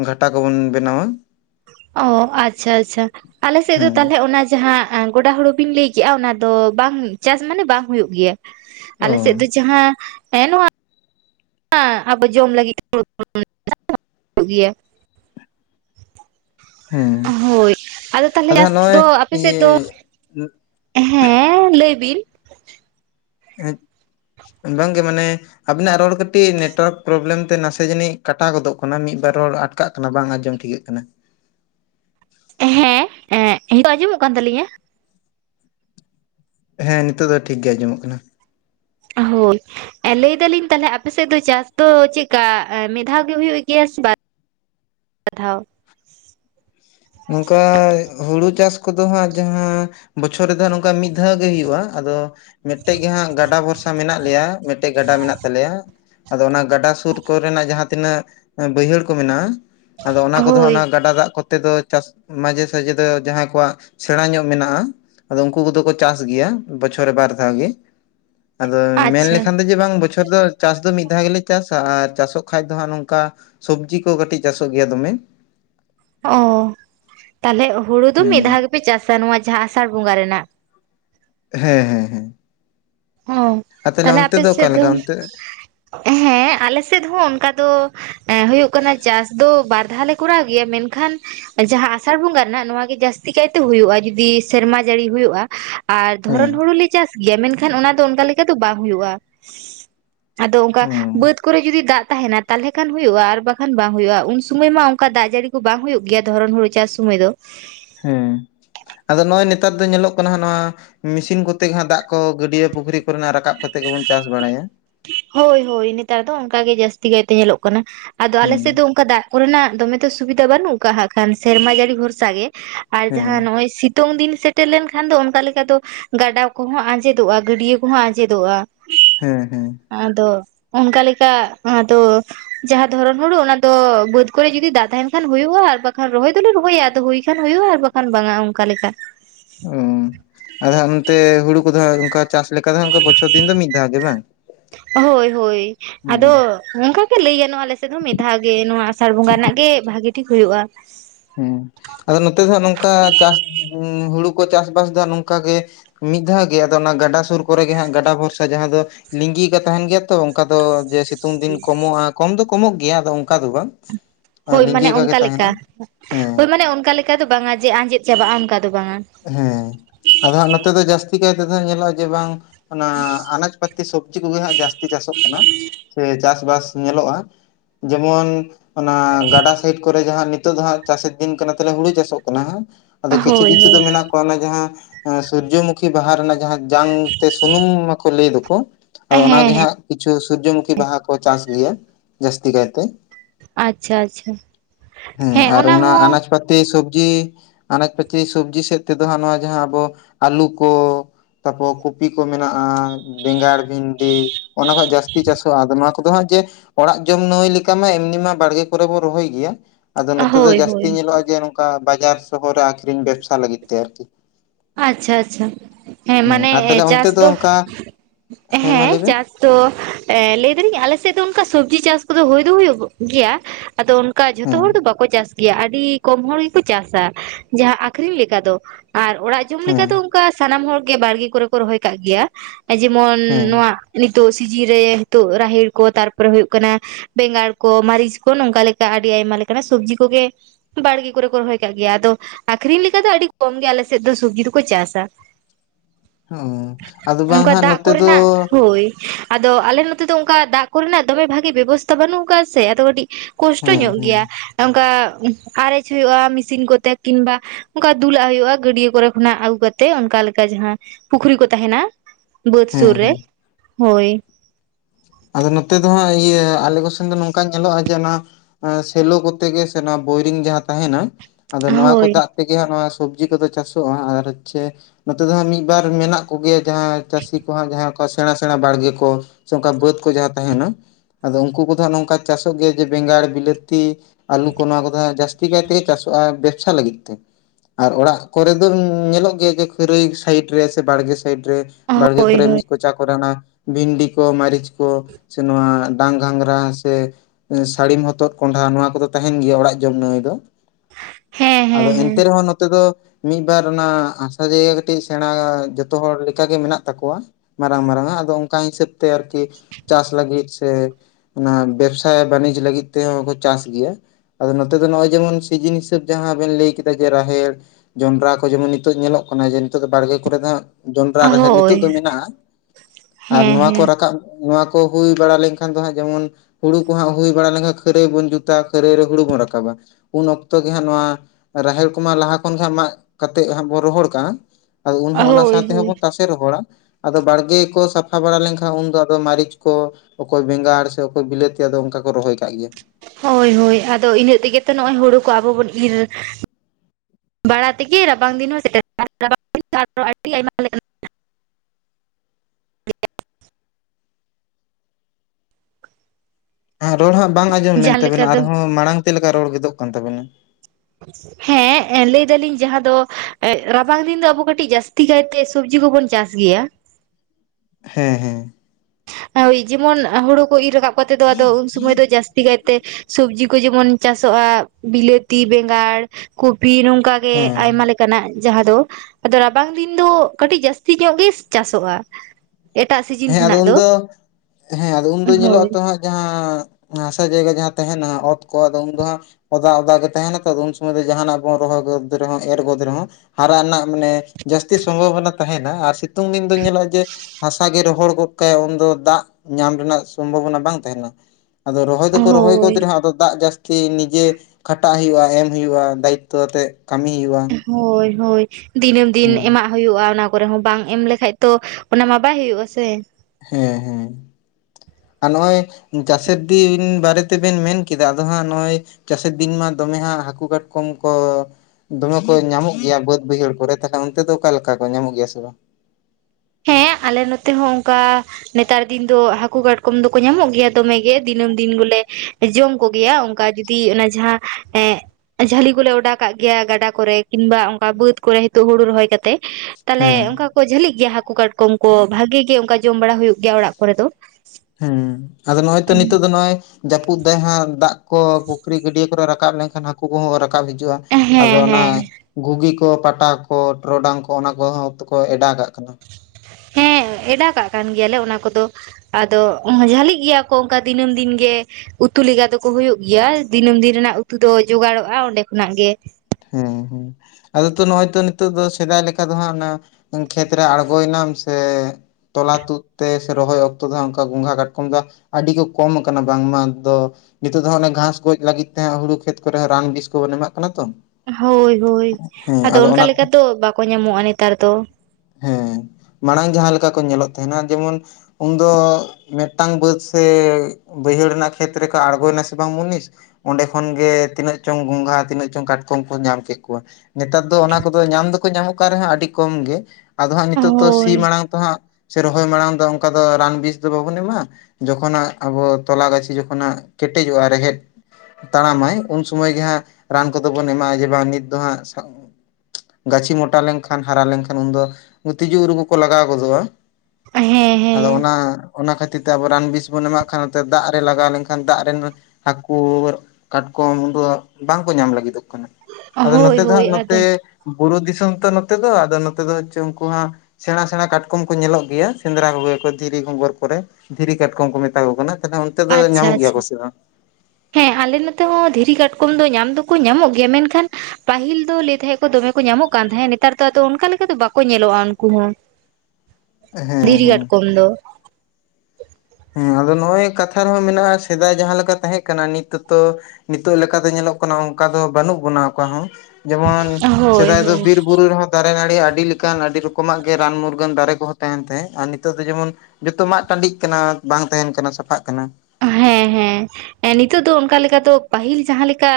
ᱜᱷᱟᱴᱟ ᱠᱚᱵᱚᱱ ᱵᱮᱱᱟᱣᱟ, ᱚ ᱟᱪᱪᱷᱟ ᱟᱪᱪᱷᱟ‌ ᱟᱞᱮᱥᱮᱫ ᱫᱚ ᱦᱮᱸ ᱛᱟᱦᱞᱮ ᱚᱱᱟ ᱡᱟᱦᱟ ᱜᱚᱰᱟ ᱦᱩᱲᱩ ᱵᱤᱱ ᱞᱟᱹᱭ ᱠᱮᱜᱼᱟ ᱚᱱᱟ ᱫᱚ ᱵᱟᱝ ᱪᱟᱥ ᱢᱟᱱᱮ ᱵᱟᱝ ᱦᱩᱭᱩᱜ ᱜᱮᱭᱟ᱾ ᱚ ᱟᱞᱮ ᱥᱮᱫ ᱫᱚ ᱡᱟᱦᱟᱸ ᱦᱮᱸ ᱱᱚᱣᱟ [unintelligible] ᱦᱮᱸ ᱦᱳᱭ ᱟᱫᱚ ᱛᱟᱦᱞᱮ ᱦᱟᱸᱜ ᱱᱚᱜᱼᱚᱭ [unintelligible] ᱟᱯᱮ ᱥᱮᱫ ᱫᱚ ᱤᱭᱟᱹ ᱦᱮᱸ ᱞᱟᱹᱭ ᱵᱤᱱ, ᱮᱸᱫ ᱵᱟᱝᱜᱮ ᱢᱟᱱᱮ ᱟᱵᱤᱱᱟᱜ ᱨᱚᱲ ᱠᱟᱹᱴᱤᱡ ᱱᱮᱴᱣᱟᱨᱠ ᱯᱨᱚᱵᱞᱮᱢ ᱛᱮ ᱱᱟᱥᱮ ᱡᱟᱹᱱᱤᱡ ᱠᱟᱴᱟᱣ ᱜᱚᱫᱚᱜ ᱠᱟᱱᱟ ᱢᱤᱫᱵᱟᱨ ᱨᱚᱲ ᱟᱴ ᱠᱟᱜ ᱠᱟᱱᱟ ᱵᱟᱝ ᱟᱸᱡᱚᱢ ᱴᱷᱤᱠᱟᱹᱜ ᱠᱟᱱᱟ᱾ ᱦᱮᱸ ᱮ ᱦᱤᱛᱚᱜ ᱟᱸᱡᱚᱢᱚᱜ ᱠᱟᱱ ᱛᱟᱹᱞᱤᱧᱟ? ᱦᱮᱸ ᱱᱤᱛᱚᱜ ᱫᱚ ᱴᱷᱤᱠ ᱜᱮ ᱟᱸᱡᱚᱢᱚᱜ ᱠᱟᱱᱟ᱾ ᱦᱳᱭ᱾ ᱞᱟᱹᱭ ᱫᱟᱹᱞᱤᱧ ᱛᱟᱞᱦᱮ ᱟᱯᱮ ᱥᱮᱫ ᱫᱚ ᱪᱟᱥ ᱫᱚ ᱪᱮᱫᱠᱟ ᱢᱤᱫ ᱫᱷᱟᱣ ᱜᱮ ᱦᱩᱭᱩᱜ ᱜᱮᱭᱟ ᱥᱮ ᱵᱟᱨ ᱫᱷᱟᱣ᱾ ᱱᱚᱝᱠᱟ ᱦᱩᱲᱩ ᱪᱟᱥ ᱠᱚᱫᱚ ᱦᱟᱸᱜ ᱡᱟᱦᱟ ᱵᱚᱪᱷᱚᱨ ᱨᱮᱫᱚ ᱱᱚᱝᱠᱟ ᱢᱤᱫ ᱫᱷᱟᱣ ᱜᱮ ᱦᱩᱭᱩᱜ-ᱟ ᱟᱫᱚ ᱢᱮᱫᱴᱮᱡ ᱜᱮ ᱦᱟᱸᱜ ᱜᱟᱰᱟ ᱵᱷᱚᱨᱥᱟ ᱢᱮᱱᱟᱜ ᱞᱮᱭᱟ ᱢᱮᱫᱴᱮᱡ ᱜᱟᱰᱟ ᱢᱮᱱᱟᱜ ᱛᱟᱞᱮᱭᱟ᱾ ᱟᱫᱚ ᱚᱱᱟ ᱜᱟᱰᱟ ᱥᱩᱨ ᱠᱚ ᱨᱮᱱᱟᱜ ᱡᱟᱦᱟ ᱛᱤᱱᱟᱹᱜ ᱵᱟᱹᱭᱦᱟᱹᱲ ᱠᱚ ᱢᱮᱱᱟᱜ-ᱟ᱾ ᱟᱫᱚ ᱚᱱᱟ ᱠᱚᱫᱚ ᱦᱟᱸᱜ ᱦᱳᱭ ᱚᱱᱟ ᱜᱟᱰᱟ ᱫᱟᱜ ᱠᱚᱛᱮᱫ ᱫᱚ ᱪᱟᱥ ᱢᱟᱡᱷᱮ ᱥᱟᱡᱷᱮ ᱫᱚ ᱡᱟᱦᱟᱭ ᱠᱚᱣᱟᱜ ᱥᱮᱲᱟ ᱧᱚᱜ ᱢᱮᱱᱟᱜ-ᱟ᱾ ᱟᱫᱚ ᱩᱱᱠᱩ ᱠᱚᱫᱚ ᱠᱚ ᱪᱟᱥ ᱜᱮᱭᱟ ᱵᱚᱪᱷᱚᱨ ᱨᱮ ᱵᱟᱨ ᱫᱷᱟᱣ ᱜᱮ᱾ ᱟᱫᱚ ᱢᱮᱱ ᱟᱪᱪᱷᱟ ᱞᱮᱠᱷᱟᱱ ᱫᱚ ᱡᱮ ᱵᱟᱝ ᱵᱚᱪᱷᱚᱨ ᱫᱚ ᱪᱟᱥ ᱫᱚ ᱢᱤᱫ ᱫᱷᱟᱣ ᱜᱮᱞᱮ ᱪᱟᱥᱼᱟ᱾ ᱟᱨ ᱪᱟᱥᱚᱜ ᱠᱷᱟᱡ ᱫᱚ ᱦᱟᱸᱜ ᱱᱚᱝᱠᱟ ᱥᱚᱵᱽᱡᱤ ᱠᱚ ᱠᱟᱹᱴᱤᱡ ᱪᱟᱥ ᱚᱜ ᱜᱮᱭᱟ ᱫᱚᱢᱮ᱾ ᱚ ᱛᱟᱞᱦᱮ ᱦᱳᱲᱳ ᱫᱚ ᱦᱮᱸ ᱢᱤᱫ ᱫᱷᱟᱣ ᱜᱮᱯᱮ ᱪᱟᱥ-ᱟ ᱱᱚᱣᱟ ᱡᱟᱦᱟ ᱟᱥᱟᱲ ᱵᱚᱸᱜᱟ ᱨᱮᱱᱟᱜ᱾ ᱦᱮᱸ, ᱦᱮᱸ, ᱦᱮᱸ᱾ ᱚ ᱟᱨ ᱛᱟᱦᱞᱮ ᱛᱟᱞᱦᱮ ᱚᱱᱛᱮ ᱟᱯᱮ ᱥᱮᱫ ᱫᱚ ᱚᱠᱟᱞᱮᱠᱟ ᱚᱱᱛᱮ ᱦᱮᱸ ᱟᱞᱮ ᱥᱮᱫ ᱦᱚᱸ ᱚᱱᱠᱟ ᱫᱚ ᱮᱸᱻ ᱦᱳᱭᱳᱜ ᱠᱟᱱᱟ ᱪᱟᱥ ᱫᱚ ᱵᱟᱨ ᱫᱷᱟᱣ ᱞᱮ ᱠᱚᱨᱟᱣ ᱜᱮᱭᱟ᱾ ᱢᱮᱱᱠᱷᱟᱱ ᱡᱟᱦᱟ ᱟᱥᱟᱲ ᱵᱚᱸᱜᱟ ᱨᱮᱱᱟᱜ ᱱᱚᱣᱟ ᱜᱮ ᱡᱟᱹᱥᱛᱤ ᱠᱟᱭᱛᱮ ᱦᱩᱭᱩᱜ-ᱟ ᱡᱩᱫᱤ ᱥᱮᱨᱢᱟ ᱡᱟᱹᱲᱤ ᱦᱩᱭᱩᱜ-ᱟ᱾ ᱟᱨ ᱦᱮᱸ ᱫᱷᱚᱨᱚᱱ ᱦᱩᱲᱩ ᱞᱮ ᱪᱟᱥ ᱜᱮᱭᱟ᱾ ᱢᱮᱱᱠᱷᱟᱱ ᱚᱱᱟ ᱫᱚ ᱚᱱᱠᱟ ᱞᱮᱠᱟ ᱫᱚ ᱵᱟᱝ ᱦᱩᱭᱩᱜ-ᱟ᱾ ᱟᱫᱚ ᱚᱱᱠᱟ ᱦᱩᱸ ᱵᱟᱹᱫᱽ ᱠᱚᱨᱮ ᱡᱩᱫᱤ ᱫᱟᱜ ᱛᱟᱦᱮᱱᱟ᱾ ᱛᱟᱞᱦᱮ ᱠᱷᱟᱱ ᱦᱳᱭᱳᱜ-ᱟ ᱟᱨ ᱵᱟᱠᱷᱟᱱ ᱵᱟᱝ ᱦᱳᱭᱳᱜ-ᱟ ᱩᱱ ᱥᱩᱢᱚᱭ ᱢᱟ ᱚᱱᱠᱟ ᱫᱟᱜ ᱡᱟᱹᱲᱤ ᱠᱚ ᱵᱟᱝ ᱦᱳᱭᱳᱜ ᱜᱮᱭᱟ ᱫᱷᱚᱨᱚᱱ ᱦᱳᱲᱳ ᱪᱟᱥ ᱥᱩᱢᱚᱭ ᱫᱚ᱾ ᱦᱩᱸ ᱟᱫᱚ ᱱᱚᱸᱜ-ᱚᱭ ᱱᱮᱛᱟᱨ ᱫᱚ ᱧᱮᱞᱚᱜ ᱠᱟᱱᱟ ᱦᱟᱸᱜ ᱱᱚᱣᱟ ᱢᱮᱥᱤᱱ ᱠᱚᱛᱮ ᱜᱮ ᱦᱟᱸᱜ ᱫᱟᱜ ᱠᱚ ᱜᱟᱹᱰᱭᱟᱹ, ᱯᱩᱠᱷᱤᱨᱤ ᱠᱚ ᱨᱮᱱᱟᱜ ᱨᱟᱠᱟᱵ ᱠᱟᱛᱮᱜ ᱜᱮᱵᱚᱱ ᱪᱟᱥ ᱵᱟᱲᱟᱭᱟ᱾ ᱦᱳᱭ, ᱦᱳᱭ ᱱᱮᱛᱟᱨ ᱫᱚ ᱚᱱᱠᱟ ᱜᱮ ᱡᱟᱹᱥᱛᱤ ᱠᱟᱭᱛᱮ ᱧᱮᱞᱚᱜ ᱠᱟᱱᱟ ᱟᱫᱚ ᱟᱞᱮ ᱦᱮᱸ ᱥᱮᱫ ᱫᱚ ᱚᱱᱠᱟ ᱫᱟᱜ ᱠᱚ ᱨᱮᱱᱟᱜ ᱫᱚᱢᱮ ᱛᱚ ᱥᱩᱵᱤᱫᱷᱟ ᱵᱟᱹᱱᱩᱜ ᱠᱟᱜ-ᱟ ᱦᱟᱸᱜ ᱠᱷᱟᱱ ᱥᱮᱨᱢᱟ ᱡᱟᱹᱲᱤ ᱵᱷᱚᱨᱥᱟ ᱜᱮ ᱟᱨ ᱦᱮᱸ ᱡᱟᱦᱟ ᱱᱚᱸᱜ-ᱚᱭ ᱥᱤ ᱛᱳᱝ ᱫᱤᱱ ᱥᱮᱴᱮᱨ ᱞᱮᱱ ᱠᱷᱟᱱ ᱫᱚ ᱚᱱᱠᱟ ᱞᱮᱠᱟ ᱫᱚ ᱜᱟᱰᱟ ᱠᱚᱦᱚᱸ ᱟᱸᱡᱮᱫᱚᱜ-ᱟ, ᱜᱟᱹᱰᱭᱟᱹ ᱠᱚᱦᱚᱸ ᱟᱸᱡᱮᱫᱚᱜ-ᱟ᱾ ᱦᱮᱸ, ᱦᱮᱸ ᱾ ᱟᱫᱚ ᱚᱱᱠᱟ ᱞᱮᱠᱟ ᱟᱫᱚ ᱡᱟᱦᱟ ᱫᱷᱚᱨᱚᱱ ᱦᱩᱲᱩ ᱚᱱᱟ ᱫᱚ ᱵᱟᱹᱫᱽ ᱠᱚᱨᱮ ᱡᱩᱫᱤ ᱫᱟᱜ ᱛᱟᱦᱮᱱ ᱠᱷᱟᱱ ᱦᱳᱭᱩᱜ-ᱟ᱾ᱟᱨ ᱵᱟᱠᱷᱟᱱ ᱨᱚᱦᱚᱭ ᱫᱚᱞᱮ ᱨᱚᱦᱚᱭᱟ ᱟᱫᱚ ᱦᱩᱭ ᱠᱷᱟᱱ ᱦᱩᱭᱩᱜ-ᱟ ᱟᱨ ᱵᱟᱠᱷᱟᱱ ᱵᱟᱝ-ᱟ ᱚᱱᱠᱟ ᱞᱮᱠᱟ᱾ ᱚᱸᱻ ᱟᱫᱚ ᱦᱟᱸᱜ ᱚᱱᱛᱮ ᱦᱩᱲᱩ ᱠᱚᱫᱚ ᱦᱟᱸᱜ ᱚᱱᱠᱟ ᱪᱟᱥ ᱞᱮᱠᱟ ᱫᱚ ᱦᱟᱸᱜ ᱚᱝᱠᱟ ᱵᱚᱪᱷᱚᱨ ᱫᱤᱱ ᱫᱚ ᱢᱤᱫ ᱫᱷᱟᱣ ᱜᱮ ᱵᱟᱝ? ᱦᱳᱭ, ᱦᱳᱭ ᱦᱩᱸ ᱟᱫᱚ ᱚᱱᱠᱟ ᱜᱮ ᱞᱟᱹᱭ ᱜᱟᱱᱚᱜ-ᱟ ᱟᱞᱮ ᱥᱮᱫ ᱦᱚᱸ ᱢᱤᱫ ᱫᱷᱟᱣ ᱜᱮ ᱱᱚᱣᱟ ᱟᱥᱟᱲ ᱵᱚᱸᱜᱟ ᱨᱮᱱᱟᱜ ᱜᱮ ᱵᱷᱟᱜᱤ ᱴᱷᱤᱠ ᱦᱩᱭᱩᱜ-ᱟ᱾ ᱦᱮᱸ ᱟᱫᱚ ᱱᱚᱛᱮ ᱫᱚ ᱦᱟᱸᱜ ᱱᱚᱝᱠᱟ ᱪᱟᱥ ᱦᱩᱲᱩ ᱠᱚ ᱪᱟᱥ ᱵᱟᱥ ᱫᱚ ᱦᱟᱸᱜ ᱱᱚᱝᱠᱟ ᱜᱮ ᱢᱤᱫ ᱫᱷᱟᱣ ᱜᱮ ᱟᱫᱚ ᱚᱱᱟ ᱜᱟᱰᱟ ᱥᱩᱨ ᱠᱚᱨᱮ ᱜᱮ ᱦᱟᱸᱜ ᱜᱟᱰᱟ ᱵᱷᱚᱨᱥᱟ ᱡᱟᱦᱟ ᱫᱚ ᱞᱤᱝᱜᱤ ᱟᱠᱟ ᱛᱟᱦᱮᱱ ᱜᱮᱭᱟ ᱛᱚ ᱚᱱᱠᱟ ᱫᱚ ᱡᱮ ᱥᱮ ᱥᱤᱛᱩᱝ ᱫᱤᱱ ᱠᱚᱢᱚᱜ-ᱟ ᱠᱚᱢ ᱫᱚ ᱠᱚᱢᱚᱜ ᱜᱮᱭᱟ ᱟᱫᱚ ᱚᱱᱠᱟ ᱫᱚ ᱵᱟᱝ᱾ ᱦᱳᱭ ᱞᱤᱸᱜᱤ ᱢᱟᱱᱮ ᱟᱠᱟ ᱜᱮ ᱚᱱᱠᱟ ᱞᱮᱠᱟ ᱛᱟᱦᱮᱱᱟ ᱦᱳᱭ ᱦᱮᱸ ᱢᱟᱱᱮ ᱚᱱᱠᱟ ᱞᱮᱠᱟ ᱫᱚ ᱵᱟᱝ-ᱟ ᱡᱮ ᱟᱸᱡᱮᱫ ᱪᱟᱵᱟᱜ-ᱟ ᱚᱱᱠᱟ ᱫᱚ ᱵᱟᱝ-ᱟ᱾ ᱦᱮᱸ ᱟᱫᱚ ᱦᱟᱸᱜ ᱱᱚᱛᱮ ᱫᱚ ᱡᱟᱹᱥᱛᱤ ᱠᱟᱭ ᱛᱮᱫᱚ ᱧᱮᱞᱚᱜ-ᱟ ᱡᱮ ᱵᱟᱝ ᱚᱱᱟ ᱟᱱᱟᱡᱽ ᱯᱟᱹᱛᱤ ᱥᱚᱵᱽᱡᱤ ᱠᱚ ᱜᱮ ᱦᱟᱸᱜ ᱡᱟᱹᱥᱛᱤ ᱪᱟᱥᱚᱜ ᱠᱟᱱᱟ ᱥᱮ ᱪᱟᱥ ᱵᱟᱥ ᱧᱮᱞᱚᱜ-ᱟ ᱡᱮᱢᱚᱱ ᱚᱱᱟ ᱜᱟᱰᱟ ᱥᱟᱭᱤᱰ ᱠᱚ᱾ ᱡᱟᱦᱟ ᱱᱤᱛᱳᱜ ᱫᱚ ᱦᱟᱸᱜ ᱪᱟᱥ ᱮᱨ ᱫᱤᱱ ᱠᱟᱱᱟ ᱛᱟᱞᱦᱮ ᱦᱩᱲᱩ ᱪᱟᱥ ᱚᱜ ᱠᱟᱱᱟ᱾ ᱦᱟᱸᱜ ᱟᱫᱚ ᱠᱤᱪᱷᱩ ᱦᱳᱭ ᱠᱤᱪᱷᱩ ᱦᱳᱭ ᱠᱚ ᱚᱱᱟ ᱡᱟᱦᱟ ᱥᱩᱨᱡᱚᱢᱩᱠᱷᱤ ᱵᱟᱦᱟ ᱨᱮᱱᱟᱜ ᱡᱟᱦᱟ ᱡᱟᱝ ᱛᱮ ᱥᱩᱱᱩᱢ ᱢᱟᱠᱚ ᱞᱟᱹᱭ ᱫᱟᱠᱚ ᱟᱫᱚ ᱦᱮᱸ ᱚᱱᱟ ᱜᱮ ᱦᱮᱸ ᱦᱟᱸᱜ ᱠᱤᱪᱷᱩ ᱥᱩᱨᱡᱚᱢᱩᱠᱷᱤ ᱵᱟᱦᱟ ᱠᱚ ᱪᱟᱥ ᱜᱮᱭᱟ ᱡᱟᱹᱥᱛᱤ ᱠᱟᱭ ᱛᱮ᱾ ᱟᱪᱪᱷᱟ, ᱟᱪᱪᱷᱟ ᱦᱮᱸ ᱚᱱᱟ ᱦᱚᱸ ᱛᱮ ᱥᱚᱵᱽᱡᱤ ᱟᱱᱟᱡᱽ ᱯᱟᱹᱛᱤ ᱥᱚᱵᱽᱡᱤ ᱥᱮᱫ ᱛᱮ ᱫᱚ ᱦᱟᱸᱜ ᱱᱚᱣᱟ ᱡᱟᱦᱟ ᱟᱵᱚ ᱟᱹᱞᱩ ᱠᱚ᱾ ᱛᱟᱯᱚ ᱠᱚᱯᱤ ᱠᱚ ᱢᱮᱱᱟᱜᱼᱟ, ᱵᱮᱸᱜᱟᱲ, ᱵᱷᱤᱱᱰᱤ ᱚᱱᱟ ᱠᱷᱚᱡ ᱡᱟᱹᱥᱛᱤ ᱪᱟᱥᱚᱜᱼᱟ, ᱟᱫᱚ ᱱᱚᱣᱟ ᱠᱚᱫᱚ ᱦᱟᱸᱜ ᱡᱮ ᱚᱲᱟᱜ ᱡᱚᱢ ᱱᱟᱹᱢᱟᱭ ᱞᱮᱠᱟ ᱢᱟ ᱮᱢᱱᱤ ᱢᱟ ᱵᱟᱲᱜᱮ ᱠᱚᱨᱮ ᱵᱚ ᱨᱚᱦᱚᱭ ᱜᱮᱭᱟ᱾ ᱟᱫᱚ ᱱᱚᱛᱮ ᱫᱚ ᱦᱳᱭ ᱡᱟᱹᱥᱛᱤ ᱦᱳᱭ ᱧᱮᱞᱚᱜᱼᱟ ᱡᱮ ᱱᱚᱝᱠᱟ ᱵᱟᱡᱟᱨ ᱥᱚᱦᱚᱨ ᱨᱮ ᱟᱠᱷᱨᱤᱧ ᱵᱮᱵᱥᱟ ᱞᱟᱹᱜᱤᱫ ᱛᱮ ᱟᱨᱠᱤ᱾ ᱟᱪᱪᱷᱟ ᱟᱪᱪᱷᱟ, ᱦᱮᱸ ᱢᱟᱱᱮ ᱟᱨ ᱛᱟᱦᱞᱮ ᱚᱱᱛᱮ ᱪᱟᱥ ᱫᱚ, ᱚᱱᱠᱟ ᱢᱟ ᱦᱮᱸ ᱞᱟᱹᱭ ᱵᱮᱱ ᱪᱟᱥ ᱛᱚ ᱮᱸ ᱞᱟᱹᱭ ᱫᱟᱞᱤᱧ ᱟᱞᱮ ᱥᱮᱫ ᱫᱚ ᱚᱝᱠᱟ ᱥᱚᱵᱽᱡᱤ ᱪᱟᱥ ᱠᱚᱫᱚ ᱦᱩᱭ ᱫᱚ ᱦᱩᱭᱩᱜᱚᱜ ᱜᱮᱭᱟ, ᱟᱫᱚ ᱚᱱᱠᱟ ᱡᱷᱚᱛᱚ ᱦᱮᱸ ᱦᱚᱲ ᱫᱚ ᱵᱟᱠᱚ ᱪᱟᱥ ᱜᱮᱭᱟ, ᱟᱹᱰᱤ ᱠᱚᱢ ᱦᱚᱲ ᱜᱮᱠᱚ ᱪᱟᱥᱫᱟ᱾ ᱡᱟᱦᱟᱸ ᱟᱠᱷᱨᱤᱧ ᱞᱮᱠᱟ ᱫᱚ, ᱟᱨ ᱚᱲᱟᱜ ᱡᱚᱢ ᱞᱮᱠᱟ ᱦᱮᱸ ᱫᱚ ᱚᱝᱠᱟ ᱥᱟᱱᱟᱢ ᱦᱚᱲᱜᱮ ᱵᱟᱲᱜᱮ ᱠᱚᱨᱮ ᱠᱚ ᱨᱚᱦᱚᱭ ᱟᱠᱟᱜ ᱜᱮᱭᱟ, ᱡᱮᱢᱚᱱ ᱦᱮᱸ ᱱᱚᱣᱟ ᱱᱤᱛᱚᱜ ᱥᱤᱡᱤᱱ ᱨᱮ ᱦᱤᱛᱚᱜ ᱨᱟᱦᱮᱲ ᱠᱚ ᱛᱟᱨᱯᱚᱨᱮ ᱦᱩᱭᱩᱜ ᱠᱟᱱᱟ ᱵᱮᱸᱜᱟᱲ ᱠᱚ ᱢᱟᱨᱤᱪ ᱠᱚ ᱱᱚᱝᱠᱟ ᱞᱮᱠᱟ ᱟᱹᱰᱤ ᱟᱭᱢᱟ ᱞᱮᱠᱟᱱᱟᱜ ᱥᱚᱵᱽᱡᱤ ᱠᱚᱜᱮ ᱵᱟᱲᱜᱮ ᱠᱚᱨᱮ ᱠᱚ ᱨᱚᱦᱚᱭ ᱠᱟᱜ ᱜᱮᱭᱟ, ᱟᱫᱚ ᱟᱠᱷᱨᱤᱧ ᱞᱮᱠᱟ ᱫᱚ ᱟᱹᱰᱤ ᱠᱚᱢ ᱜᱮᱭᱟ ᱟᱞᱮ ᱥᱮᱫ ᱫᱚ ᱥᱚᱵᱽᱡᱤ ᱫᱚ ᱠᱚ ᱪᱟᱥᱟ᱾ ᱦᱮᱸ ᱟᱫᱚ ᱵᱟᱝ ᱚᱝᱠᱟ ᱦᱟᱸᱜ ᱫᱟᱜ ᱠᱚ ᱱᱚᱛᱮ ᱫᱚ ᱨᱮᱱᱟᱜ, ᱦᱳᱭ᱾ ᱟᱫᱚ ᱟᱞᱮ ᱱᱚᱛᱮ ᱫᱚ ᱚᱝᱠᱟ ᱫᱟᱜ ᱠᱚ ᱨᱮᱱᱟᱜ ᱫᱚᱢᱮ ᱵᱷᱟᱜᱤ ᱵᱮᱵᱚᱥᱛᱟ ᱵᱟᱹᱱᱩᱜ ᱟᱠᱟᱜ ᱥᱮ ᱟᱫᱚ ᱠᱟᱹᱴᱤᱡ ᱠᱚᱥᱴᱚ ᱦᱮᱸ ᱧᱚᱜ ᱦᱮᱸ ᱜᱮᱭᱟ, ᱚᱱᱠᱟᱻ ᱟᱨᱮᱡ ᱦᱩᱭᱩᱜᱼᱟ ᱢᱮᱥᱤᱱ ᱠᱚᱛᱮ ᱠᱤᱱᱵᱟ ᱚᱝᱠᱟ ᱫᱩᱞᱟᱜ ᱦᱩᱭᱩᱜᱼᱟ ᱜᱟᱹᱰᱤᱭᱟᱹ ᱠᱚᱨᱮ ᱠᱷᱚᱱᱟᱜ ᱟᱹᱜᱩ ᱠᱟᱛᱮᱜ ᱚᱱᱠᱟ ᱞᱮᱠᱟ ᱡᱟᱦᱟᱸ, ᱯᱩᱠᱷᱨᱤ ᱠᱚ ᱛᱟᱦᱮᱸᱱᱟ ᱵᱟᱹᱫ ᱦᱮᱸ ᱥᱩᱨ ᱨᱮ᱾ ᱦᱮᱸ ᱦᱳᱭ ᱾ ᱟᱫᱚ ᱱᱚᱛᱮ ᱫᱚ ᱦᱟᱸᱜ ᱤᱭᱟᱹ ᱟᱞᱮ ᱠᱚᱥᱮᱱ ᱫᱚ ᱱᱚᱝᱠᱟ ᱧᱮᱞᱚᱜᱼᱟ ᱡᱮ ᱚᱱᱟ ᱮᱸ ᱥᱮᱞᱚ ᱠᱚᱛᱮ ᱜᱮ ᱥᱮ ᱱᱚᱣᱟ ᱵᱳᱭᱨᱤᱝ ᱡᱟᱦᱟᱸ ᱛᱟᱦᱮᱸᱱᱟ᱾ ᱟᱫᱚ ᱱᱚᱣᱟ ᱠᱚ ᱦᱳᱭ ᱫᱟᱜ ᱛᱮᱜᱮ ᱦᱟᱸᱜ ᱱᱚᱣᱟ ᱥᱚᱵᱽᱡᱤ ᱠᱚᱫᱚ ᱪᱟᱥᱚᱜᱼᱟ ᱦᱟᱸᱜ ᱟᱨ [unintelligible] ᱱᱚᱛᱮ ᱫᱚ ᱦᱟᱸᱜ ᱢᱤᱫ ᱵᱟᱨ ᱢᱮᱱᱟᱜ ᱠᱚᱜᱮᱭᱟ ᱡᱟᱦᱟᱸᱭ ᱪᱟᱹᱥᱤ ᱠᱚ ᱦᱟᱸᱜ ᱡᱟᱦᱟᱸᱭᱟᱜ ᱠᱚ ᱥᱮᱬᱟ ᱥᱮᱬᱟ ᱵᱟᱲᱜᱮ ᱠᱚ ᱥᱮ ᱚᱝᱠᱟ ᱵᱟᱹᱫᱽ ᱠᱚ ᱡᱟᱦᱟᱸ ᱛᱟᱦᱮᱸᱱᱟ᱾ ᱟᱫᱚ ᱩᱝᱠᱩ ᱠᱚᱫᱚ ᱦᱟᱸᱜ ᱱᱚᱝᱠᱟ ᱪᱟᱥᱚᱜ ᱜᱮᱭᱟ ᱡᱮ ᱵᱮᱸᱜᱟᱲ, ᱵᱤᱞᱟᱹᱛᱤ, ᱟᱹᱞᱩ ᱠᱚ ᱱᱚᱣᱟ ᱠᱚᱫᱚ ᱦᱟᱸᱜ ᱡᱟᱹᱥᱛᱤ ᱠᱟᱭ ᱛᱮᱜᱮ ᱪᱟᱥᱚᱜᱼᱟ ᱵᱮᱵᱽᱥᱟ ᱞᱟᱹᱜᱤᱫ ᱛᱮ᱾ ᱟᱨ ᱚᱲᱟᱜ ᱠᱚᱨᱮ ᱫᱚ ᱧᱮᱞᱚᱜ ᱜᱮᱭᱟ ᱡᱮ ᱠᱷᱟᱹᱨᱟᱹᱭ ᱥᱟᱭᱤᱰ ᱨᱮ ᱥᱮ ᱵᱟᱲᱜᱮ ᱥᱟᱭᱤᱰ ᱨᱮ, ᱵᱟᱲᱜᱮ ᱦᱳᱭ ᱠᱚᱨᱮ ᱦᱳᱭ ᱢᱤᱫ ᱠᱚᱪᱟ ᱠᱚᱨᱮ ᱚᱱᱟ ᱵᱷᱤᱱᱰᱤ ᱠᱚ, ᱢᱟᱹᱨᱤᱪ ᱠᱚ, ᱥᱮ ᱱᱚᱣᱟ ᱰᱟᱝ ᱜᱷᱟᱝᱨᱟ ᱥᱮ ᱥᱟᱹᱲᱤᱢ ᱦᱚᱛᱚᱫ, ᱠᱚᱸᱰᱷᱟ ᱱᱚᱣᱟ ᱠᱚᱫᱚ ᱛᱟᱦᱮᱸᱱ ᱜᱮᱭᱟ ᱚᱲᱟᱜ ᱡᱚᱢ ᱱᱟᱹᱢᱟᱹᱭ ᱫᱚ᱾ ᱦᱮᱸ ᱟᱫᱚ ᱦᱮᱸ ᱦᱮᱸ ᱮᱱᱛᱮ ᱨᱮᱦᱚᱸ ᱱᱚᱛᱮ ᱫᱚ ᱢᱤᱫ ᱵᱟᱨ ᱚᱱᱟ ᱦᱟᱥᱟ ᱡᱟᱭᱜᱟ ᱠᱟᱹᱴᱤᱡ ᱥᱮᱬᱟ ᱡᱚᱛᱚ ᱦᱚᱲ ᱞᱮᱠᱟ ᱜᱮ ᱢᱮᱱᱟᱜ ᱛᱟᱠᱚᱣᱟ, ᱢᱟᱨᱟᱝ ᱢᱟᱨᱟᱝᱟᱜ ᱟᱫᱚ ᱚᱝᱠᱟ ᱦᱤᱥᱟᱹᱵ ᱛᱮ ᱟᱨᱠᱤ ᱪᱟᱥ ᱞᱟᱹᱜᱤᱫ ᱜᱤᱫ ᱥᱮ, ᱚᱱᱟ ᱵᱮᱵᱽᱥᱟ ᱵᱟᱹᱱᱤᱡᱽ ᱞᱟᱹᱜᱤᱫ ᱛᱮᱦᱚᱸ ᱠᱚ ᱪᱟᱥ ᱜᱮᱭᱟ᱾ ᱟᱫᱚ ᱱᱚᱛᱮ ᱫᱚ ᱱᱚᱜᱼᱚᱭ ᱡᱮᱢᱚᱱ ᱥᱤᱡᱤᱱ ᱦᱤᱥᱟᱹᱵ, ᱡᱟᱦᱟᱸ ᱵᱮᱱ ᱞᱟᱹᱭ ᱠᱮᱫᱟ ᱡᱮ ᱨᱟᱦᱮᱲ, ᱡᱚᱱᱰᱨᱟ ᱠᱚ ᱡᱮᱢᱚᱱ ᱱᱤᱛᱚᱜ ᱧᱮᱞᱚᱜ ᱠᱟᱱᱟ ᱡᱮ ᱱᱤᱛᱚᱜ ᱫᱚ ᱵᱟᱲᱜᱮ ᱠᱚᱨᱮ ᱫᱚ ᱦᱟᱸᱜ ᱡᱚᱱᱰᱨᱟ, ᱨᱟᱦᱮᱲ ᱦᱳᱭ ᱱᱤᱛᱚᱜ ᱫᱚ ᱢᱮᱱᱟᱜᱼᱟ, ᱟᱨ ᱦᱮᱸ ᱱᱚᱣᱟ ᱠᱚ ᱦᱮᱸ ᱨᱟᱠᱟᱵ ᱱᱚᱣᱟ ᱠᱚ ᱦᱩᱭ ᱵᱟᱲᱟ ᱞᱮᱝᱠᱷᱟᱱ ᱫᱚ ᱦᱟᱸᱜ ᱡᱮᱢᱚᱱ ᱦᱩᱲᱩ ᱠᱚ ᱦᱟᱸᱜ ᱦᱩᱭ ᱵᱟᱲᱟ ᱞᱮᱝᱠᱷᱟᱱ ᱠᱷᱟᱹᱨᱟᱹᱭ ᱵᱚᱱ ᱡᱩᱛᱟ, ᱠᱷᱟᱹᱨᱟᱹᱭ ᱨᱮ ᱦᱩᱲᱩ ᱵᱚᱱ ᱨᱟᱠᱟᱵᱟ᱾ ᱩᱱ ᱚᱠᱛᱚ ᱜᱮ ᱦᱟᱸᱜ ᱱᱚᱣᱟ, ᱨᱟᱦᱮᱲ ᱠᱚᱢᱟ ᱞᱟᱦᱟ ᱠᱷᱚᱱ ᱜᱮ ᱦᱟᱸᱜ ᱢᱟᱜ ᱠᱟᱛᱮᱫ ᱦᱟᱸᱜ ᱵᱚᱱ ᱨᱚᱦᱚᱲ ᱠᱟᱜᱼᱟ᱾ ᱟᱫᱚ ᱩᱱᱦᱚᱸ ᱚᱱᱟ ᱦᱳᱭ ᱥᱟᱶᱛᱮ ᱦᱳᱭ ᱦᱚᱸᱵᱚ ᱛᱟᱥᱮ ᱨᱚᱦᱚᱲᱟ, ᱟᱫᱚ ᱵᱟᱲᱜᱮ ᱠᱚ ᱥᱟᱯᱷᱟ ᱵᱟᱲᱟ ᱞᱮᱝᱠᱷᱟᱱ ᱩᱱ ᱫᱚ ᱠᱚᱭ ᱢᱟᱹᱨᱤᱪ ᱠᱚ, ᱚᱠᱚᱭ ᱵᱮᱸᱜᱟᱲ ᱥᱮ ᱚᱠᱚᱭ ᱵᱤᱞᱟᱹᱛᱤ ᱟᱫᱚ ᱚᱝᱠᱟ ᱠᱚ ᱨᱚᱦᱚᱭ ᱠᱟᱜ ᱜᱮᱭᱟ᱾ ᱦᱳᱭ ᱦᱳᱭ ᱟᱫᱚ ᱤᱱᱟᱹᱜ ᱛᱮᱜᱮ ᱛᱚ ᱱᱚᱜ-ᱚᱭ ᱦᱳᱲᱳ ᱠᱚ ᱟᱵᱚ ᱵᱚᱱ ᱤᱨ ᱵᱟᱲᱟ ᱛᱮᱜᱮ ᱨᱟᱵᱟᱝ ᱫᱤᱱ ᱦᱚᱸ ᱥᱮᱴᱮᱨᱚᱜᱼᱟ, ᱨᱟᱵᱟᱝ ᱫᱤᱱ ᱛᱚᱨᱯᱚᱨ ᱟᱹᱰᱤ ᱟᱭᱢᱟ [inaudible] ᱨᱚᱲ ᱦᱟᱸᱜ ᱵᱟᱝ ᱟᱸᱡᱚᱢ ᱞᱮᱱ ᱡᱟᱦᱟᱸ ᱞᱮᱠᱟ ᱛᱟᱵᱮᱱᱟ, ᱫᱚ ᱟᱨᱦᱚᱸ ᱢᱟᱲᱟᱝ ᱛᱮᱫ ᱞᱮᱠᱟ ᱨᱚᱲ ᱜᱮᱫᱚᱜ ᱠᱟᱱ ᱛᱟᱵᱮᱱᱟ᱾ [inaudible] ᱦᱮᱸ ᱞᱟᱹᱭ ᱫᱟᱞᱤᱧ ᱡᱟᱦᱟᱸ ᱫᱚ ᱮ ᱨᱟᱵᱟᱝ ᱫᱤᱱ ᱫᱚ ᱟᱵᱚ ᱠᱟᱹᱴᱤᱡ ᱡᱟᱹᱥᱛᱤ ᱠᱟᱭᱛᱮ ᱥᱚᱵᱽᱡᱤ ᱠᱚᱵᱚᱱ ᱪᱟᱥ ᱜᱮᱭᱟ᱾ ᱦᱮᱸ ᱦᱮᱸ᱾ ᱳᱭ ᱡᱮᱢᱚᱱ ᱦᱩᱲᱩ ᱠᱚ ᱤᱨ ᱨᱟᱠᱟᱵ ᱠᱟᱛᱮᱜ ᱫᱚ ᱟᱫᱚ ᱩᱱ ᱥᱩᱚᱢᱚᱭ ᱫᱚ ᱡᱟᱹᱥᱛᱤ ᱠᱟᱭᱛᱮ ᱥᱚᱵᱽᱡᱤ ᱠᱚ ᱡᱮᱢᱚᱱ ᱪᱟᱥᱚᱜᱼᱟ᱾ ᱵᱤᱞᱟᱹᱛᱤ, ᱵᱮᱸᱜᱟᱲ, ᱠᱚᱯᱤ ᱱᱚᱝᱠᱟ ᱜᱮ ᱦᱮᱸ ᱟᱭᱢᱟ ᱞᱮᱠᱟᱱᱟᱜ ᱡᱟᱦᱟᱸ ᱫᱚ ᱟᱫᱚ ᱨᱟᱵᱟᱝ ᱫᱤᱱ ᱫᱚ ᱠᱟᱹᱴᱤᱡ ᱡᱟᱹᱥᱛᱤ ᱧᱚᱜ ᱜᱮ ᱪᱟᱥᱚᱜᱼᱟ᱾ ᱮᱴᱟᱜ ᱥᱤᱡᱤᱱ ᱦᱮᱸ ᱠᱷᱚᱱᱟᱜ ᱟᱫᱚ ᱫᱚ᱾ ᱩᱱᱫᱚ ᱦᱮᱸ ᱟᱫᱚ ᱩᱱᱫᱚ ᱦᱳᱭ ᱦᱟᱜ ᱡᱟᱦᱟᱸ ᱦᱟᱥᱟ ᱡᱟᱭᱜᱟ ᱡᱟᱦᱟᱸ ᱛᱟᱦᱮᱱᱟ, ᱚᱛ ᱟᱫᱚ ᱩᱱ ᱫᱚ ᱦᱟᱸᱜ ᱚᱫᱟ ᱚᱫᱟᱜ ᱜᱮ ᱛᱟᱦᱮᱱᱟ ᱛᱚ᱾ ᱩᱱ ᱥᱚᱢᱚᱭ ᱫᱚ ᱡᱟᱦᱟᱱᱟᱜ ᱵᱚᱱ ᱨᱚᱦᱚᱭ ᱜᱚᱫ ᱨᱮᱦᱚᱸ ᱮᱨ ᱜᱚᱫ ᱨᱮᱦᱚᱸ ᱦᱟᱨᱟᱜ ᱨᱮᱱᱟᱜ ᱢᱟᱱᱮ ᱡᱟᱹᱥᱛᱤ ᱥᱚᱢᱵᱷᱚᱵᱚᱱᱟ ᱛᱟᱦᱮᱱᱟ ᱟᱨ ᱥᱤᱛᱩᱝ ᱫᱤᱱ ᱫᱚ ᱧᱮᱞᱚᱜᱼᱟ ᱡᱮ ᱠᱟᱥᱟ ᱜᱮ ᱨᱚᱦᱚᱲ ᱜᱚᱫ ᱠᱟᱭᱟ᱾ ᱩᱱᱫᱚ ᱫᱟᱜ ᱧᱟᱢ ᱨᱮᱱᱟᱜ ᱥᱚᱢᱵᱷᱚᱵᱚᱱᱟ ᱵᱟᱝ ᱛᱟᱦᱮᱱᱟ᱾ ᱟᱫᱚ ᱨᱚᱦᱚᱭ ᱫᱚᱠᱚ ᱨᱚᱦᱚᱭ ᱦᱳᱭ ᱜᱚᱫ ᱨᱮᱦᱚᱸ ᱟᱫᱚ ᱫᱟᱜ ᱡᱟᱹᱥᱛᱤ ᱠᱤ ᱱᱤᱡᱮ ᱠᱷᱟᱴᱟᱜ ᱦᱩᱭᱩᱜᱼᱟ, ᱮᱢ ᱦᱩᱭᱩᱜᱼᱟ, ᱫᱟᱭᱤᱛᱚ ᱟᱛᱮᱜ ᱠᱟᱹᱢᱤ ᱦᱩᱭᱩᱜᱼᱟ᱾ ᱦᱳᱭ ᱦᱳᱭ ᱫᱤᱱᱟᱹᱢ ᱫᱤᱱ ᱦᱮᱸ ᱮᱢᱟᱜ ᱦᱩᱭᱩᱜᱼᱟ, ᱚᱱᱟ ᱠᱚᱨᱮ ᱦᱚᱸ ᱵᱟᱝ ᱮᱢ ᱞᱮᱠᱷᱟᱡ ᱛᱚ ᱚᱱᱟᱢᱟ ᱵᱟᱭ ᱦᱩᱭᱩᱜᱼᱟ ᱥᱮ᱾ ᱦᱮᱸ ᱦᱮᱸ᱾ ᱟᱨ ᱱᱚᱜ ᱪᱟᱥᱮᱨ ᱫᱤᱱ ᱵᱟᱨᱮ ᱛᱮᱵᱮᱱ ᱢᱮᱱ ᱠᱮᱫᱟ᱾ ᱟᱫᱚ ᱦᱟᱸᱜ ᱱᱚᱜᱚᱭ ᱪᱟᱹᱥᱮᱫ ᱫᱤᱱ ᱢᱟ ᱫᱚᱢᱮ ᱦᱟᱸᱜ ᱦᱟᱹᱠᱩ ᱠᱟᱴᱠᱚᱢ ᱠᱚ ᱫᱚᱢᱮ ᱠᱚ ᱧᱟᱢᱚᱜ ᱜᱮᱭᱟ᱾ ᱵᱟᱹᱫᱽ -ᱵᱟᱹᱭᱦᱟᱹᱲ ᱠᱚᱨᱮ, ᱛᱟᱦᱚᱞᱮ ᱚᱱᱛᱮ ᱫᱚ ᱚᱠᱟ ᱞᱮᱠᱟ ᱠᱚ ᱧᱟᱢᱚᱜ ᱜᱮᱭᱟ ᱥᱮ ᱵᱟᱝ? ᱦᱮᱸ ᱟᱞᱮ ᱱᱚᱛᱮ ᱚᱱᱠᱟ ᱱᱮᱛᱟᱨ ᱫᱤᱱ ᱫᱚ ᱦᱟᱹᱠᱩ ᱠᱟᱴᱠᱚᱢ ᱫᱚᱠᱚ ᱧᱟᱢᱚᱜ ᱜᱮᱭᱟ᱾ ᱫᱚᱢᱮᱜ ᱜᱮ ᱫᱤᱱᱟᱹᱢ ᱫᱤᱱ ᱵᱚᱞᱮ ᱡᱚᱢ ᱠᱚ ᱜᱮᱭᱟ᱾ ᱚᱱᱠᱟ ᱡᱩᱫᱤ ᱚᱱᱟ ᱡᱟᱦᱟᱸ ᱡᱷᱟᱹᱞᱤ ᱠᱚᱞᱮ ᱚᱰᱟᱣ ᱠᱟᱜ ᱜᱮᱭᱟ᱾ ᱜᱟᱰᱟ ᱠᱚᱨᱮ ᱠᱤᱵᱟ ᱚᱱᱠᱟ ᱵᱟᱹᱫ ᱠᱚᱨᱮ ᱱᱤᱛᱚᱜ ᱦᱩᱲᱩ ᱨᱚᱦᱚᱭ ᱠᱟᱛᱮ᱾ ᱛᱟᱞᱦᱮ ᱦᱮᱸ ᱚᱱᱠᱟ ᱠᱚ ᱡᱷᱟᱹᱞᱤᱜ ᱜᱮᱭᱟ ᱦᱟᱹᱠᱩ ᱠᱟᱴᱠᱚᱢ ᱠᱚ ᱵᱷᱟᱜᱮ ᱜᱮ ᱚᱱᱠᱟ ᱡᱚᱢ ᱵᱟᱲᱟ ᱦᱩᱭᱩᱜ ᱜᱮᱭᱟ, ᱚᱲᱟᱜ ᱠᱚᱨᱮ ᱫᱚ᱾ ᱦᱩᱸ ᱟᱫᱚ ᱱᱚᱜᱼᱚᱭ ᱛᱚ ᱱᱤᱛᱚᱜ ᱫᱚ ᱱᱚᱜᱼᱚᱭ ᱡᱟᱹᱯᱩᱫ ᱫᱟᱭ ᱦᱟᱸᱜ ᱫᱟᱜ ᱠᱚ ᱯᱩᱠᱷᱨᱤ ᱜᱟᱹᱰᱭᱟᱹ ᱠᱚᱨᱮ ᱨᱟᱠᱟᱵ ᱞᱮᱱᱠᱷᱟᱱ ᱦᱟᱹᱠᱩ ᱠᱚᱦᱚᱸ ᱨᱟᱠᱟᱵ ᱦᱤᱡᱩᱜᱼᱟ ᱾ ᱟᱫᱚ ᱦᱮᱸ ᱚᱱᱟ ᱦᱮᱸ ᱜᱩᱜᱤ ᱠᱚ ᱯᱟᱴᱟ ᱠᱚ ᱴᱚᱨᱚᱰᱟᱝ ᱠᱚ ᱚᱱᱟ ᱠᱚᱦᱚ ᱠᱚ ᱮᱰᱟᱜ ᱠᱟᱜ ᱠᱟᱱᱟ ᱾ ᱦᱮᱸ ᱮᱰᱟᱠᱟᱜ ᱠᱟᱱ ᱜᱮᱭᱟᱞᱮ ᱚᱱᱟ ᱠᱚᱫᱚ ᱾ ᱟᱫᱚ ᱡᱷᱟᱹᱞᱤᱜ ᱜᱮᱭᱟ ᱠᱚ ᱚᱱᱠᱟ ᱫᱤᱱᱟᱹᱢ ᱫᱤᱱ ᱜᱮ ᱾ ᱩᱛᱩ ᱞᱮᱠᱟ ᱫᱚᱠᱚ ᱦᱩᱭᱩᱜ ᱜᱮᱭᱟ ᱫᱤᱱᱟᱹᱢ ᱫᱤᱱ ᱨᱮᱱᱟᱜ ᱩᱛᱩ ᱫᱚ ᱡᱚᱜᱟᱲᱚᱜᱼᱟ ᱚᱸᱰᱮ ᱠᱷᱚᱱᱟᱜ ᱜᱮ ᱾ ᱦᱮᱸ ᱦᱮᱸ ᱟᱫᱚ ᱛᱚ ᱱᱚᱜᱼᱚᱭ ᱛᱚ ᱱᱤᱛᱚᱜ ᱫᱚ ᱥᱮᱫᱟᱭ ᱞᱮᱠᱟ ᱫᱚ ᱦᱟᱸᱜ ᱚᱱᱟ ᱠᱷᱮᱛᱨᱮ ᱟᱬᱜᱚᱭᱮᱱᱟᱢ ᱥᱮ, ᱛᱚᱞᱟ ᱛᱩᱫ ᱛᱮ ᱥᱮ ᱨᱚᱦᱚᱭ ᱚᱠᱛᱚ ᱫᱚ ᱚᱱᱠᱟ ᱜᱚᱝᱜᱷᱟ ᱠᱟᱴᱠᱚᱢ ᱫᱚ ᱟᱹᱰᱤ ᱠᱚ ᱠᱚᱢ ᱠᱟᱱᱟ ᱵᱟᱝᱢᱟ ᱫᱚ, ᱱᱤᱛᱚᱜ ᱫᱚ ᱚᱱᱮ ᱜᱷᱟᱥ ᱜᱚᱡ ᱞᱟᱹᱜᱤᱫ ᱛᱮ ᱦᱩᱲᱩ ᱠᱷᱮᱛ ᱠᱚᱨᱮ ᱨᱟᱱ ᱵᱤᱥ ᱠᱚᱵᱚᱱ ᱮᱢᱟᱜ ᱠᱟᱱᱟ ᱛᱚ ᱾ ᱦᱳᱭ ᱦᱳᱭ ᱟᱫᱚ ᱚᱱᱠᱟ ᱞᱮᱠᱟ ᱫᱚ ᱵᱟᱠᱚ ᱧᱟᱢᱚᱜᱼᱟ ᱱᱮᱛᱟᱨ ᱫᱚ ᱾ ᱦᱮᱸ ᱢᱟᱲᱟᱝ ᱡᱟᱦᱟᱸ ᱞᱮᱠᱟ ᱠᱚ ᱧᱮᱞᱚᱜ ᱛᱟᱦᱮᱱᱟ ᱡᱮᱢᱚᱱ ᱩᱱᱫᱚ ᱢᱤᱫᱴᱟᱝ ᱵᱟᱹᱫᱽ ᱥᱮ ᱵᱟᱹᱭᱦᱟᱹᱲ ᱨᱮᱱᱟᱜ ᱠᱷᱮᱛ ᱨᱮᱠᱚ ᱟᱬᱜᱚᱭᱱᱟ ᱥᱮ ᱵᱟᱝ ᱢᱩᱱᱤᱥ ᱚᱸᱰᱮ ᱠᱷᱚᱱᱜ ᱛᱤᱱᱟᱹᱜ ᱪᱚᱝ ᱜᱚᱝᱜᱷᱟ ᱛᱤᱱᱟᱹᱜ ᱪᱚᱝ ᱠᱟᱴᱠᱚᱢ ᱠᱚ ᱧᱟᱢ ᱠᱮᱠᱚᱣᱟ ᱾ ᱱᱮᱛᱟᱨ ᱫᱚ ᱚᱱᱟ ᱠᱚᱫᱚ ᱧᱟᱢ ᱫᱚᱠᱚ ᱧᱟᱢᱚᱜ ᱠᱟᱱ ᱨᱮᱦᱚᱸ ᱟᱹᱰᱤ ᱠᱚᱢ ᱜᱮ, ᱟᱫᱚ ᱦᱟᱸᱜ ᱱᱤᱛᱚᱜ ᱫᱚ ᱥᱤ ᱦᱳᱭ ᱢᱟᱲᱟᱝ ᱛᱚ ᱦᱟᱸᱜ ᱥᱮ ᱨᱚᱦᱚᱭ ᱢᱟᱲᱟᱝ ᱫᱚ ᱚᱱᱠᱟ ᱫᱚ ᱨᱟᱱ ᱵᱤᱥ ᱫᱚ ᱵᱟᱵᱚᱱ ᱮᱢᱟ ᱡᱚᱠᱷᱚᱱᱟᱜ ᱟᱵᱚ ᱛᱚᱞᱟ ᱜᱟᱹᱪᱷᱤ ᱡᱚᱠᱷᱚᱱᱟᱜ ᱠᱮᱴᱮᱡᱚᱜᱼᱟ ᱨᱮᱦᱮᱫ ᱛᱟᱲᱟᱢᱟᱭ ᱩᱱ ᱥᱚᱢᱚᱭ ᱜᱮ ᱦᱟᱸᱜ ᱨᱟᱱ ᱠᱚᱫᱚ ᱵᱚᱱ ᱮᱢᱟᱜᱼᱟ ᱡᱮ ᱵᱟᱝ ᱱᱤᱛ ᱫᱚ ᱦᱟᱸᱜ, ᱜᱟᱹᱪᱷᱤ ᱢᱚᱴᱟ ᱞᱮᱱᱠᱷᱟᱱ ᱦᱟᱨᱟ ᱞᱮᱱᱠᱷᱟᱱ ᱩᱱᱫᱚ ᱛᱤᱡᱩ ᱩᱨᱩ ᱠᱚ ᱠᱚ ᱞᱟᱜᱟᱣ ᱜᱚᱫᱚᱜ-ᱟ ᱾ ᱦᱮᱸ [inaudible] ᱟᱫᱚ ᱦᱮᱸ ᱚᱱᱟ ᱚᱱᱟ ᱠᱷᱟᱹᱛᱤᱨ ᱛᱮ ᱟᱵᱚ ᱨᱟᱱ ᱵᱤᱥ ᱵᱚᱱ ᱮᱢᱟᱜ ᱠᱷᱟᱱ ᱱᱟᱛᱮ ᱫᱟᱜ ᱨᱮ ᱞᱟᱜᱟᱣ ᱞᱮᱱᱠᱷᱟᱱ ᱫᱟᱜ ᱨᱮᱱ ᱦᱟᱹᱠᱩ ᱠᱟᱴᱠᱚᱢ ᱩᱱ ᱫᱚ ᱵᱟᱝᱠᱚ ᱧᱟᱢ ᱞᱟᱹᱜᱤᱫᱚᱜ ᱠᱟᱱᱟ ᱾ [inaudible] ᱟᱫᱚ ᱦᱳᱭ ᱱᱚᱛᱮ ᱫᱚ ᱦᱳᱭ ᱦᱟᱸᱜ ᱟᱫᱚ ᱱᱚᱛᱮ ᱵᱩᱨᱩ ᱫᱤᱥᱚᱢ ᱛᱚ ᱱᱚᱛᱮ ᱫᱚ ᱟᱫᱚ ᱱᱚᱛᱮ ᱫᱚ ᱦᱮᱸᱪᱚᱝ ᱾ ᱩᱱᱠᱩ ᱦᱟᱜ ᱥᱮᱬᱟ ᱥᱮᱬᱟ ᱠᱟᱴᱠᱚᱢ ᱠᱚ ᱧᱮᱞᱚᱜ ᱜᱮᱭᱟ ᱥᱮᱸᱫᱽᱨᱟ ᱠᱚᱜᱮᱭᱟ ᱠᱚ ᱫᱷᱤᱨᱤ ᱜᱚᱸᱜᱷᱚᱨ ᱠᱚᱨᱮ ᱾ ᱫᱷᱤᱨᱤ ᱠᱟᱴᱠᱚᱢ ᱠᱚ ᱢᱮᱛᱟ ᱠᱚ ᱠᱟᱱᱟ ᱾ ᱟᱪᱪᱷᱟ ᱟᱪᱪᱷᱟ᱾ ᱦᱮᱸ ᱟᱞᱮ ᱱᱚᱛᱮ ᱦᱚᱸ ᱫᱷᱤᱨᱤ ᱠᱟᱴᱠᱚᱢ ᱫᱚ ᱧᱟᱢ ᱫᱚᱠᱚ ᱧᱟᱢᱚᱜ ᱜᱮᱭᱟ ᱢᱮᱱᱠᱷᱟᱱ ᱯᱟᱹᱦᱤᱞ ᱫᱚ ᱞᱟᱹᱭ ᱛᱟᱦᱮᱸᱫ ᱠᱚ ᱫᱚᱢᱮ ᱠᱚ ᱧᱟᱢᱚᱜ ᱠᱟᱱ ᱛᱟᱦᱮᱸᱫ, ᱱᱮᱛᱟᱨ ᱫᱚ ᱟᱫᱚ ᱚᱱᱠᱟ ᱞᱮᱠᱟ ᱫᱚ ᱵᱟᱠᱚ ᱧᱮᱞᱚᱜ-ᱟ ᱩᱱᱠᱩ ᱦᱚᱸ ᱾ [inaudible] ᱦᱮᱸ ᱫᱷᱤᱨᱤ ᱦᱮᱸ ᱠᱟᱴᱠᱚᱢ ᱫᱚ ᱾ ᱦᱮᱸ ᱟᱫᱚ ᱱᱚᱜᱚᱭ ᱠᱟᱛᱷᱟ ᱨᱮᱦᱚᱸ ᱢᱮᱱᱟᱜ-ᱟ ᱥᱮᱫᱟᱭ ᱡᱟᱦᱟᱸ ᱞᱮᱠᱟ ᱛᱟᱦᱮᱸ ᱠᱟᱱᱟ ᱱᱤᱛ ᱛᱚ ᱱᱤᱛᱚᱜ ᱞᱮᱠᱟᱛᱮ ᱧᱮᱞᱚᱜ ᱠᱟᱱᱟ ᱚᱱᱠᱟ ᱫᱚ ᱵᱟᱹᱱᱩᱜ ᱵᱚᱱᱟ ᱚᱠᱟ ᱦᱚᱸ ᱾ ᱡᱮᱢᱚᱱ ᱦᱳᱭ ᱥᱮᱫᱟᱭ ᱫᱚ ᱦᱳᱭ ᱵᱤᱨ ᱵᱩᱨᱩ ᱨᱮᱦᱚᱸ ᱫᱟᱨᱮ ᱱᱟᱹᱲᱤ ᱟᱹᱰᱤ ᱞᱮᱠᱟᱱ ᱟᱹᱰᱤ ᱨᱚᱠᱚᱢᱟᱜ ᱜᱮ ᱨᱟᱱ ᱢᱩᱨᱜᱟᱹᱱ ᱫᱟᱨᱮ ᱠᱚᱦᱚᱸ ᱛᱟᱦᱮᱱ ᱛᱟᱦᱮᱸᱫ ᱟᱨ ᱱᱤᱛᱚᱜ ᱫᱚ ᱡᱮᱢᱚᱱ ᱡᱚᱛᱚ ᱢᱟᱜ ᱴᱟᱺᱰᱤᱜ ᱠᱟᱱᱟ ᱵᱟᱝ ᱛᱟᱦᱮᱱ ᱠᱟᱱᱟ ᱥᱟᱯᱷᱟᱜ ᱠᱟᱱᱟ ᱾ ᱦᱮᱸ ᱦᱮᱸ ᱾ ᱮ ᱱᱤᱛᱚᱜ ᱫᱚ ᱚᱱᱠᱟ ᱞᱮᱠᱟ ᱫᱚ ᱯᱟᱹᱦᱤᱞ ᱡᱟᱦᱟᱸ ᱞᱮᱠᱟ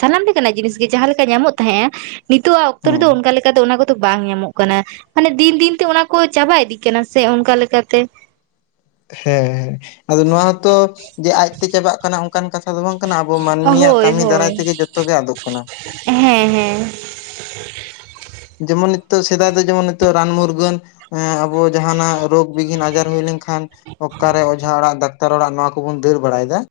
ᱥᱟᱱᱟᱢ ᱞᱮᱠᱟᱱᱟᱜ ᱡᱤᱱᱤᱥ ᱜᱮ ᱡᱟᱦᱟᱸ ᱞᱮᱠᱟ ᱧᱟᱢᱚᱜ ᱛᱟᱦᱮᱸᱜ-ᱟ ᱱᱤᱛᱚᱜ ᱟᱜ ᱚᱠᱛᱚ ᱨᱮᱫᱚ ᱦᱮᱸ ᱚᱱᱠᱟ ᱞᱮ ᱠᱟ ᱫᱚ ᱚᱱᱟ ᱠᱚᱫᱚ ᱵᱟᱝ ᱧᱟᱢᱚᱜ ᱠᱟᱱᱟ ᱾ ᱢᱟᱱᱮ ᱫᱤᱱ ᱫᱤᱱ ᱛᱮ ᱚᱱᱟ ᱠᱚ ᱪᱟᱵᱟ ᱤᱫᱤᱜ ᱠᱟᱱᱟ ᱥᱮ ᱚᱱᱠᱟ ᱞᱮᱠᱟᱛᱮ ᱾ ᱦᱮᱸ ᱦᱮᱸ ᱟᱫᱚ ᱱᱚᱣᱟ ᱦᱚᱛᱚ ᱡᱮ ᱟᱡᱛᱮ ᱪᱟᱵᱟᱜ ᱠᱟᱱᱟ ᱚᱱᱚᱱᱠᱟᱱ ᱠᱟᱛᱷᱟ ᱫᱚ ᱵᱟᱝ ᱠᱟᱱᱟ ᱟᱵᱚ ᱢᱟᱹᱱᱢᱤᱭᱟᱜ ᱦᱳᱭ ᱠᱟᱹᱢᱤ ᱫᱟᱨᱟᱭ ᱦᱳᱭ ᱛᱮᱜᱮ ᱡᱚᱛᱚ ᱜᱮ ᱟᱫᱚᱜ ᱠᱟᱱᱟ ᱾ ᱦᱮᱸ ᱦᱮᱸ ᱾ [inaudible] ᱡᱮᱢᱚᱱ ᱱᱤᱛᱚᱜ ᱥᱮᱫᱟᱭ ᱫᱚ ᱡᱮᱢᱚᱱ ᱱᱤᱛᱚᱜ ᱨᱟᱱ ᱢᱩᱨᱜᱟᱹᱱ ᱦᱮᱸ ᱟᱵᱚ ᱡᱟᱦᱱᱟᱜ ᱨᱳᱜᱽ ᱵᱤᱜᱷᱤᱱ ᱟᱡᱟᱨ ᱦᱩᱭ ᱞᱮᱱᱠᱷᱟᱱ ᱚᱠᱟᱨᱮ ᱚᱡᱷᱟ ᱚᱲᱟᱜ ᱰᱟᱠᱛᱟᱨ ᱚᱲᱟᱜ ᱱᱚᱣᱟ ᱠᱚᱵᱩᱱ ᱫᱟᱹᱲ ᱵᱟᱲᱟᱭᱮᱫᱟ ᱾